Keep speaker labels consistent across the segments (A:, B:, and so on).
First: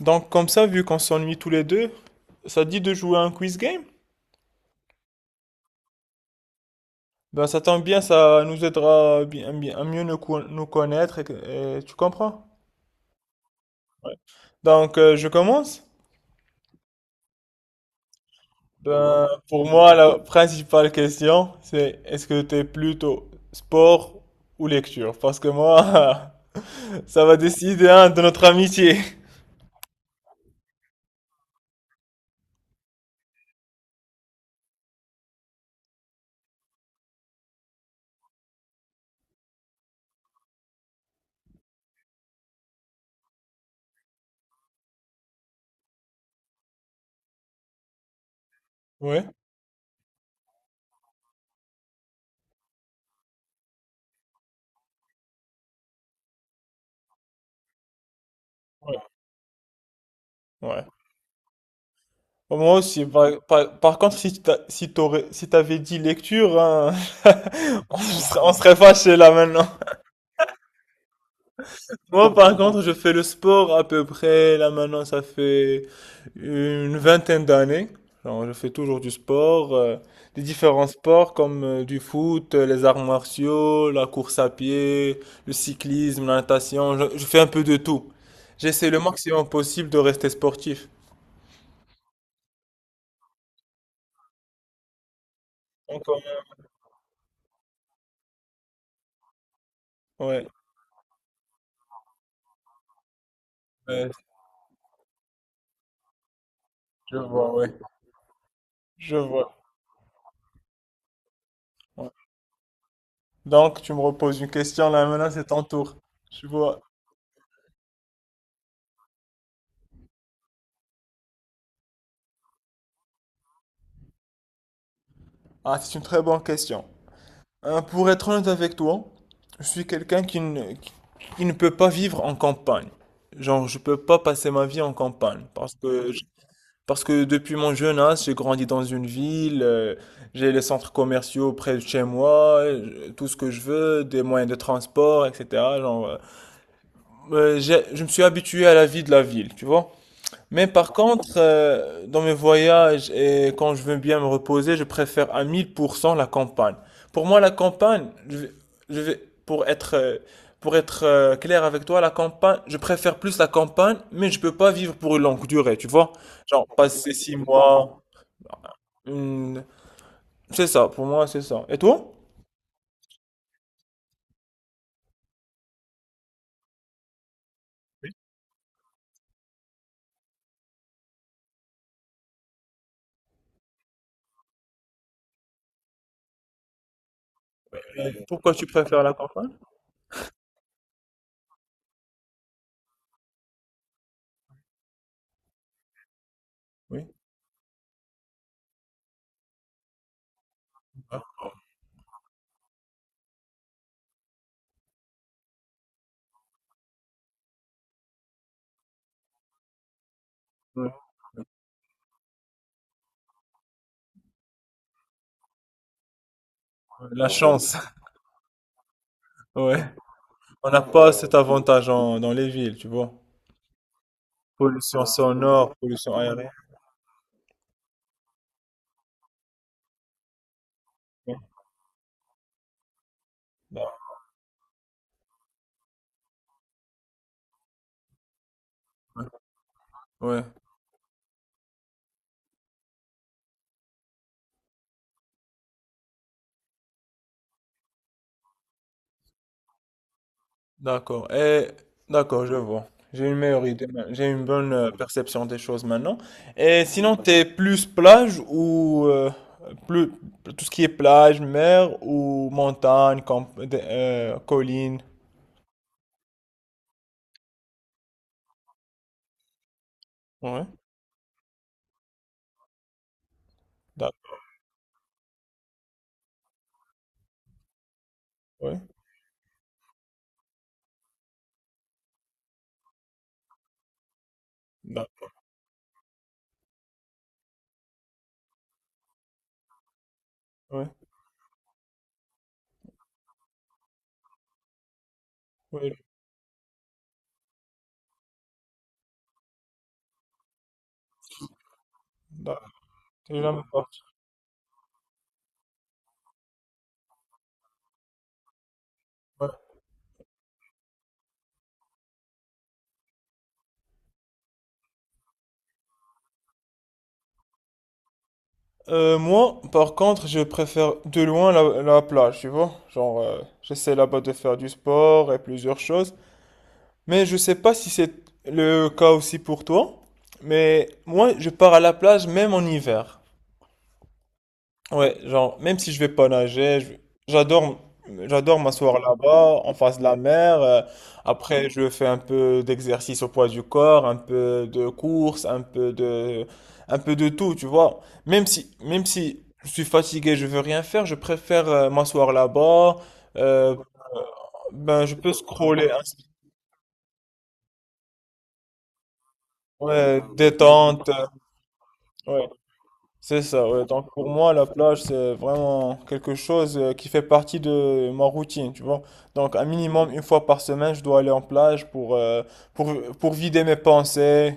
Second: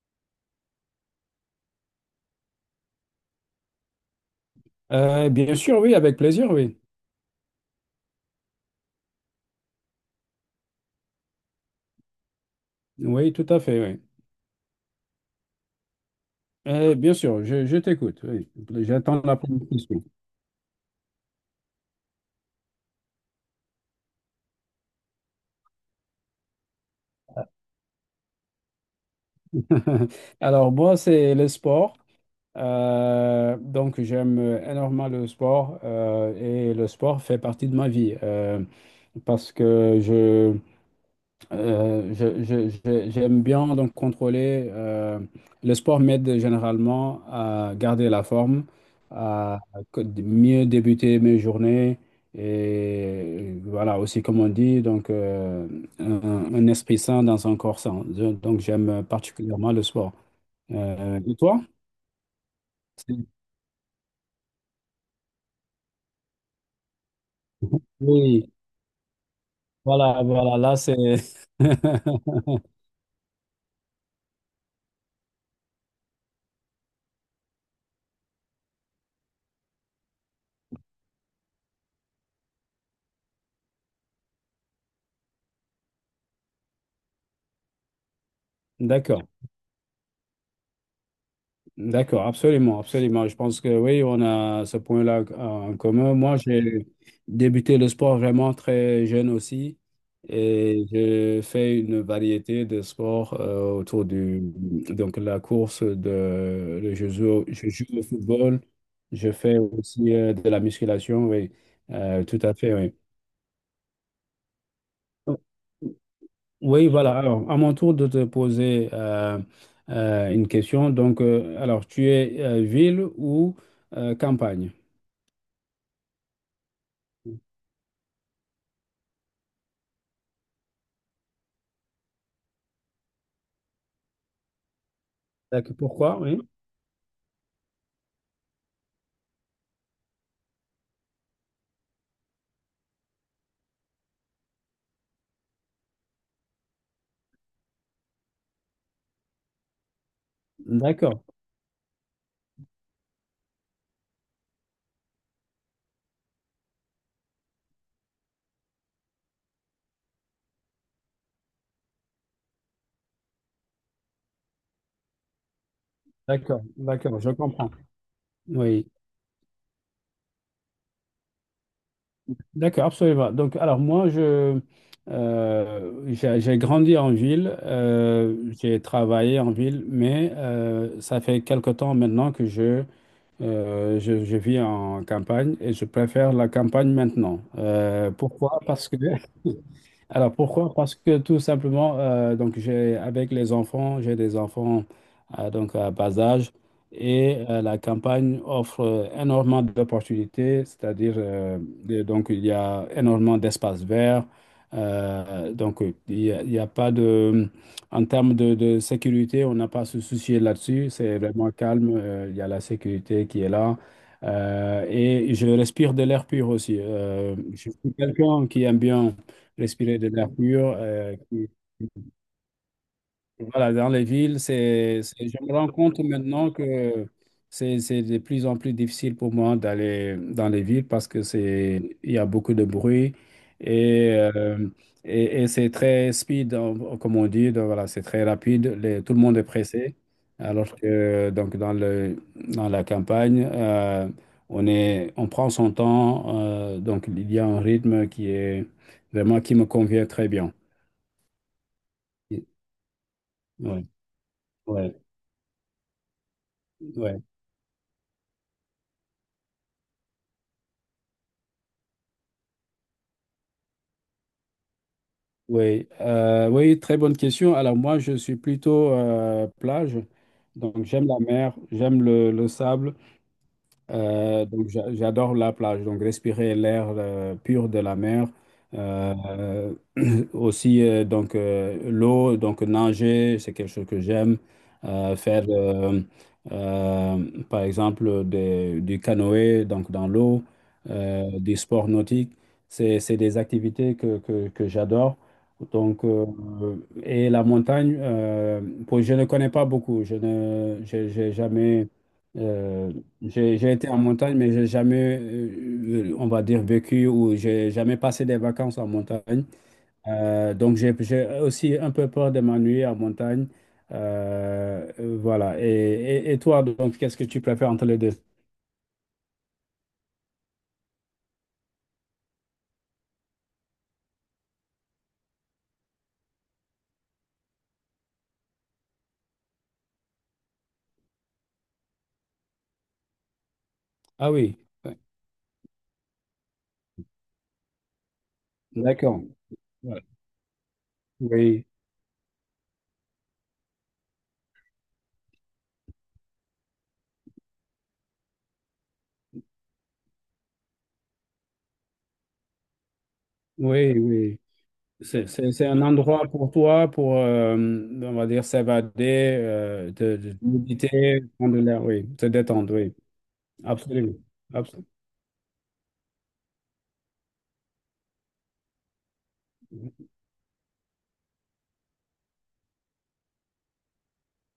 A: Donc comme ça, vu qu'on s'ennuie tous les deux, ça dit de jouer à un quiz game?
B: Bien sûr, oui, avec plaisir, oui.
A: Ben ça tombe bien, ça nous aidera à, mieux nous, nous connaître, et, et tu comprends?
B: Oui, tout à fait, oui.
A: Donc je commence.
B: Bien sûr, je t'écoute, oui. J'attends
A: Ben
B: la première
A: pour moi,
B: question.
A: la principale question, c'est est-ce que t'es plutôt sport ou lecture? Parce que moi, ça va décider hein, de notre amitié.
B: Alors, moi, c'est le sport. Donc, j'aime énormément le sport et le sport fait partie de ma vie parce que j'aime bien donc contrôler. Le sport m'aide généralement à garder la forme,
A: Ouais,
B: à mieux débuter mes journées et voilà aussi comme on dit un esprit sain dans un corps sain. Donc j'aime particulièrement le sport.
A: ouais.
B: Et toi?
A: Bon, moi aussi.
B: C'est-
A: Par contre, si t'avais dit lecture, hein,
B: Oui,
A: on serait fâchés là maintenant.
B: voilà, voilà, là c'est.
A: Moi, par contre, je fais le sport à peu près, là maintenant, ça fait une vingtaine d'années. Alors, je fais toujours du sport, des différents sports comme du foot, les arts martiaux, la course à pied, le cyclisme, la natation. Je fais un peu de tout. J'essaie le
B: D'accord.
A: maximum possible de rester sportif.
B: D'accord, absolument, absolument. Je pense que oui, on a ce point-là en
A: Donc,
B: commun. Moi, j'ai débuté le sport vraiment très jeune aussi
A: ouais,
B: et j'ai fait une variété de sports autour
A: ouais,
B: du, donc la course de,
A: je vois,
B: je
A: ouais,
B: joue au football,
A: je
B: je
A: vois.
B: fais aussi de la musculation, oui.
A: Ouais.
B: Tout à fait, oui.
A: Donc, tu me reposes une question, là maintenant, c'est ton tour. Je vois.
B: Oui, voilà. Alors, à mon tour de te poser une question. Donc, alors, tu es ville ou campagne?
A: Ah, c'est une très bonne question. Pour être honnête avec toi, je suis quelqu'un qui ne peut pas vivre en campagne. Genre, je peux pas passer ma vie en campagne
B: D'accord. Pourquoi? Oui.
A: parce que depuis mon jeune âge, j'ai grandi dans une ville, j'ai les centres commerciaux près de chez moi, tout ce que je veux, des moyens de transport, etc. Genre, je me suis habitué à la vie de la ville, tu vois? Mais par
B: D'accord.
A: contre, dans mes voyages et quand je veux bien me reposer, je préfère à 1000% la campagne. Pour moi, la campagne, pour être, clair avec toi, la campagne, je préfère plus la campagne, mais je peux pas vivre pour une longue durée, tu vois?
B: D'accord.
A: Genre passer
B: D'accord. Je
A: six
B: comprends.
A: mois,
B: Oui.
A: une- c'est ça, pour moi, c'est ça. Et toi?
B: D'accord. Absolument. Donc, alors, moi, j'ai grandi en ville. J'ai travaillé en ville, mais ça fait quelque temps maintenant que je vis en campagne et je préfère la campagne maintenant.
A: Pourquoi
B: Pourquoi?
A: tu
B: Parce que
A: préfères la campagne?
B: Alors pourquoi? Parce que tout simplement, donc j'ai des enfants donc à bas âge et la campagne offre énormément d'opportunités, c'est-à-dire donc il y a énormément d'espaces verts, il y a pas de, en termes de sécurité, on n'a pas à se soucier là-dessus, c'est vraiment calme, il y a la sécurité qui est là. Et je respire de l'air pur aussi.
A: La
B: Je
A: chance,
B: suis quelqu'un qui aime bien
A: ouais.
B: respirer de l'air
A: On
B: pur.
A: n'a pas cet avantage dans les villes, tu vois.
B: Voilà, dans les villes,
A: Pollution
B: je me rends
A: sonore,
B: compte
A: pollution aérienne,
B: maintenant que c'est de plus en plus difficile pour moi d'aller dans les villes parce que il y a beaucoup de bruit et, et c'est très speed, hein, comme on dit, donc voilà, c'est très rapide, tout le monde est pressé.
A: ouais.
B: Alors que donc dans la campagne, on prend son temps, donc il y a un rythme qui est vraiment qui me convient très bien.
A: D'accord. Et
B: Ouais,
A: d'accord, je vois. J'ai une meilleure idée,
B: ouais,
A: j'ai une bonne perception des choses maintenant. Et sinon,
B: ouais,
A: t'es plus plage ou plus tout ce qui est plage, mer ou montagne, camp, des, colline.
B: ouais. Oui, très bonne question. Alors moi, je suis plutôt plage,
A: Ouais.
B: donc j'aime la mer, j'aime le sable.
A: D'accord.
B: Donc j'adore la plage, donc respirer l'air pur de la mer.
A: Ouais.
B: Euh, Aussi l'eau, donc nager, c'est quelque chose que j'aime.
A: D'accord.
B: Faire euh, par exemple du canoë donc dans l'eau,
A: Ouais.
B: du sport nautique, c'est des activités que j'adore.
A: Ouais.
B: Donc euh, et la montagne, je ne connais pas beaucoup, je ne j'ai jamais
A: D'accord.
B: euh,
A: T'es jamais
B: j'ai été en
A: parti.
B: montagne, mais j'ai jamais, on va dire, vécu ou j'ai jamais passé des vacances en montagne.
A: Ouais.
B: Donc, j'ai aussi un peu peur de m'ennuyer en montagne. Voilà. Et toi, donc, qu'est-ce que tu préfères entre les deux?
A: Moi, par contre, je préfère de loin la plage, tu vois. Genre, j'essaie là-bas de faire du sport et plusieurs choses. Mais je sais pas si c'est le cas aussi pour toi, mais moi je pars à la plage même en hiver.
B: Ah oui,
A: Ouais, genre même si je vais pas nager, j'adore j'adore m'asseoir
B: d'accord.
A: là-bas en face
B: Ouais.
A: de la mer.
B: Oui,
A: Après je fais un peu d'exercice au poids du corps, un peu de course, un peu de tout, tu vois. Même si je suis fatigué, je veux rien faire, je préfère m'asseoir là-bas. euh,
B: oui, oui.
A: ben je peux
B: C'est un
A: scroller, hein.
B: endroit pour toi, pour, on va dire, s'évader,
A: Ouais,
B: de
A: détente.
B: méditer, prendre l'air, oui, se
A: Ouais.
B: détendre, oui.
A: C'est ça, ouais. Donc
B: Absolument.
A: pour moi, la
B: Absolument.
A: plage, c'est vraiment quelque chose qui fait partie de ma routine, tu vois. Donc un minimum une fois par semaine, je dois aller en plage pour, pour vider mes pensées.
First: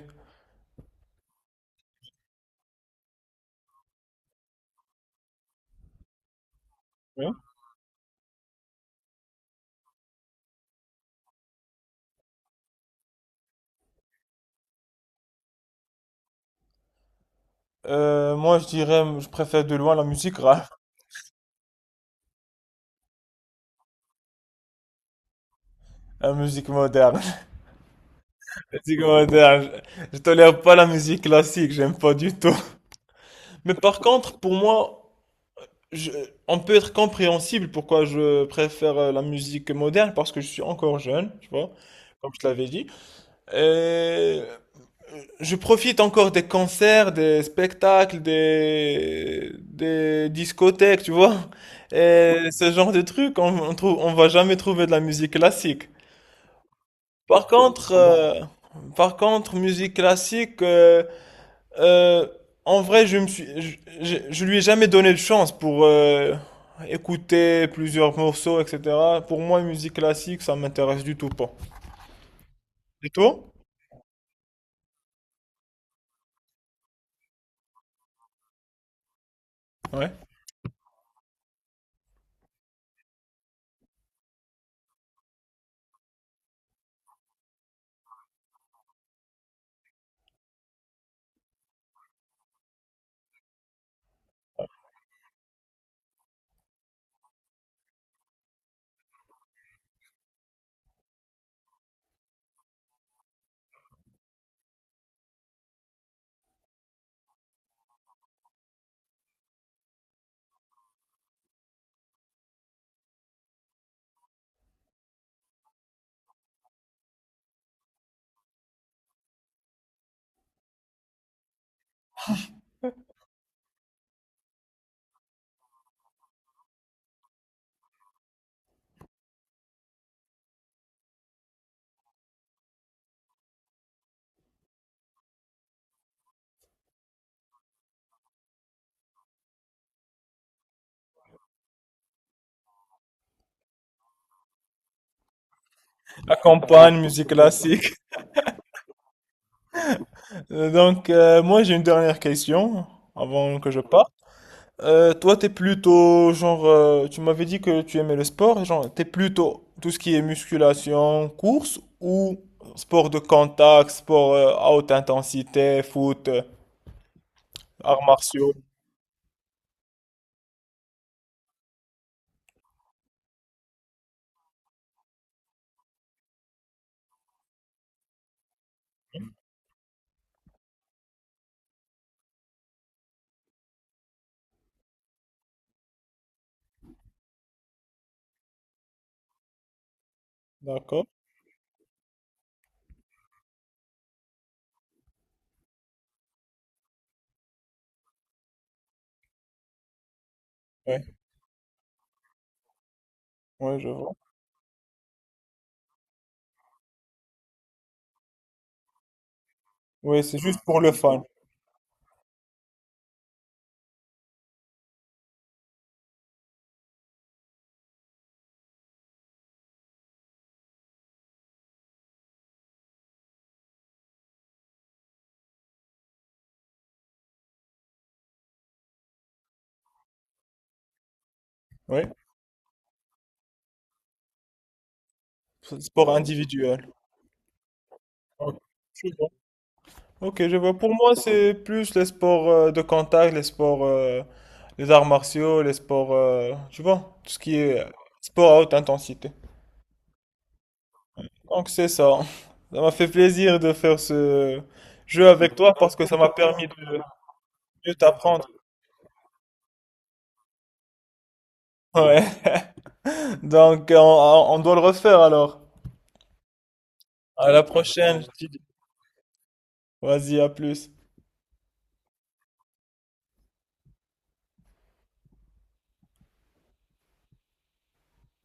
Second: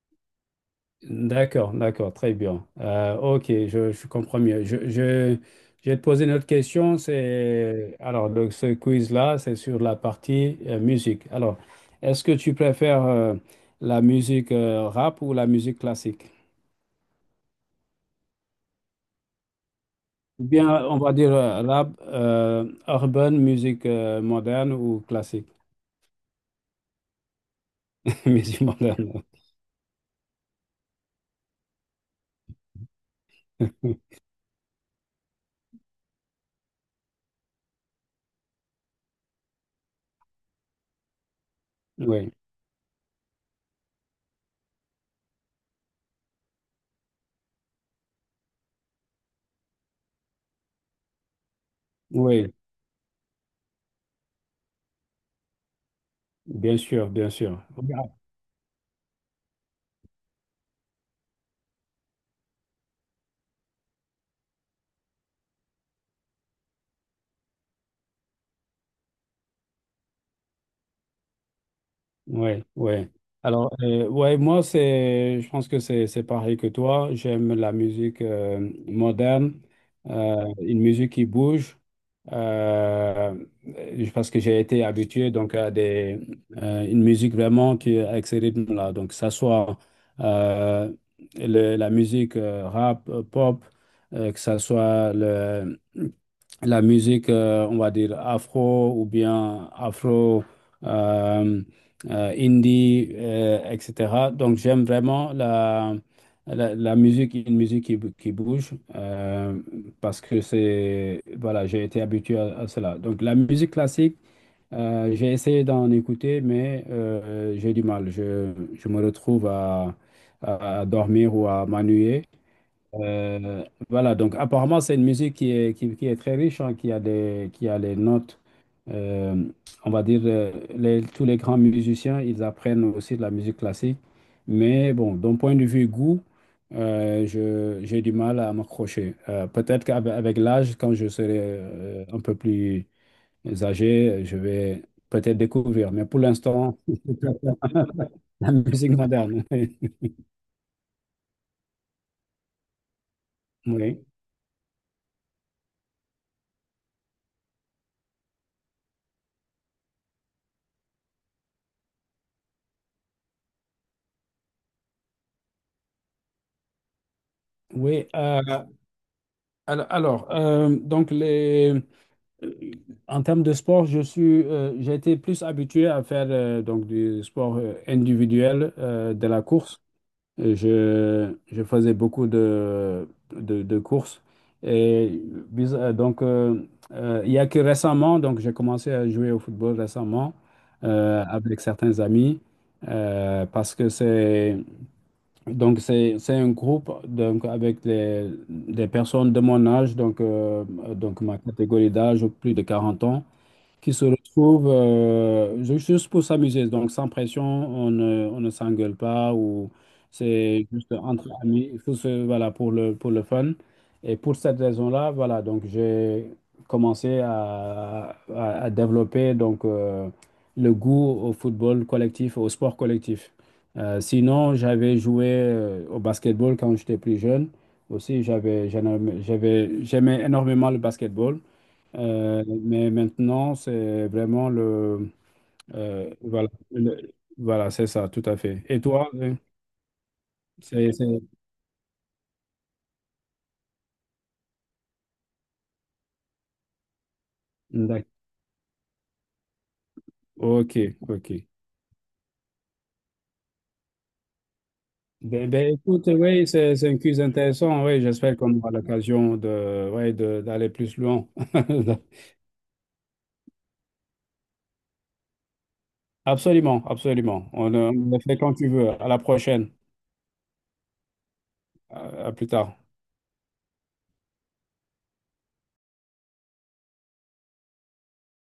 B: D'accord, d'accord, très bien. Ok, je comprends mieux. Je vais te poser une autre question.
A: Ouais.
B: Alors, ce quiz-là, c'est sur la partie musique. Alors, est-ce que tu préfères la musique rap ou la musique classique?
A: Moi, je dirais, je préfère de loin la musique
B: Ou
A: rap,
B: bien, on va dire rap, urban, musique moderne ou classique?
A: la musique moderne.
B: Musique
A: La musique
B: moderne.
A: moderne, je tolère pas la musique classique, j'aime pas du tout. Mais par contre, pour moi, je- on peut être compréhensible pourquoi je préfère la musique moderne, parce que je suis encore jeune, tu vois, comme
B: Oui,
A: je te l'avais dit. Euh, je profite encore des concerts, des spectacles, des discothèques, tu vois. Et
B: oui,
A: ce genre de trucs, on trouve, on va jamais trouver de la musique classique.
B: bien sûr, bien
A: Par
B: sûr.
A: contre, musique classique, euh, en vrai, je me suis, je lui ai jamais donné de chance pour écouter plusieurs morceaux, etc. Pour moi, musique classique, ça m'intéresse du tout pas.
B: Ouais,
A: Du
B: ouais.
A: tout?
B: Alors, ouais, moi, je pense que c'est pareil que toi. J'aime la musique moderne,
A: Ouais.
B: une musique qui bouge, euh, parce que j'ai été habitué donc une musique vraiment qui avec ce rythme-là. Donc, que ça soit euh, la musique rap, pop, que ça soit le la musique, on va dire afro ou bien afro, euh, indie, etc. Donc j'aime vraiment la musique, une musique qui bouge, parce que voilà, j'ai été habitué à cela. Donc la musique classique, j'ai essayé d'en écouter, mais j'ai du mal. Je me retrouve à dormir ou à m'ennuyer. Euh, voilà, donc apparemment c'est une musique qui est très riche, hein, qui a les notes, euh, on va dire, tous les grands musiciens, ils apprennent aussi de la musique classique. Mais bon, d'un point de vue goût, j'ai du mal à m'accrocher. Peut-être qu'avec l'âge, quand je serai un peu plus âgé, je vais peut-être découvrir. Mais pour
A: La
B: l'instant,
A: campagne,
B: je
A: musique
B: préfère
A: classique.
B: la musique moderne.
A: Moi, j'ai une dernière question avant que je
B: Oui,
A: parte. Toi, t'es plutôt, genre, tu m'avais dit que tu aimais le sport, et genre, t'es plutôt tout ce qui est musculation, course ou sport de contact, sport à haute intensité, foot, arts
B: oui.
A: martiaux.
B: Alors, donc les... Euh, En termes de sport, j'ai été plus habitué à faire donc du sport individuel, de la course. Je faisais beaucoup de courses. Et bis- euh, donc, euh, il y a que récemment, donc j'ai commencé à jouer au football récemment
A: D'accord.
B: avec certains amis parce que c'est un groupe donc, avec des personnes de mon âge,
A: Oui,
B: donc ma catégorie d'âge, plus de 40 ans
A: ouais, ouais, je
B: qui se
A: vois.
B: retrouvent juste pour s'amuser. Donc, sans pression, on ne s'engueule pas ou
A: Oui, c'est juste
B: c'est
A: pour le
B: juste
A: fun.
B: entre amis. Voilà, pour pour le fun. Et pour cette raison-là, voilà, donc j'ai commencé à développer donc, le goût au football collectif, au sport collectif. Sinon, j'avais joué au basketball quand j'étais plus jeune. Aussi, j'avais, j'en aimais- j'avais, j'aimais énormément le basketball.
A: Oui,
B: Mais maintenant, c'est vraiment le...
A: sport
B: voilà,
A: individuel.
B: voilà, c'est ça, tout à
A: Ok,
B: fait. Et
A: je
B: toi,
A: vois. Ok, je vois. Pour
B: c'est...
A: moi,
B: c'est-
A: c'est plus les sports de contact, les sports, les arts martiaux, les sports, tu vois, tout ce qui est
B: d'ac-
A: sport à haute intensité.
B: Ok, ok.
A: Donc c'est ça. Ça m'a fait plaisir de faire ce jeu avec toi
B: Ben,
A: parce que
B: écoute,
A: ça m'a
B: oui,
A: permis
B: c'est un
A: de
B: quiz intéressant.
A: mieux
B: Oui, j'espère
A: t'apprendre.
B: qu'on aura l'occasion ouais, d'aller plus loin.
A: Ouais. Donc on doit le refaire alors.
B: Absolument, absolument.
A: À la
B: On le
A: prochaine.
B: fait
A: Je te
B: quand
A: dis.
B: tu veux. À la prochaine.
A: Vas-y, à plus.
B: À plus tard.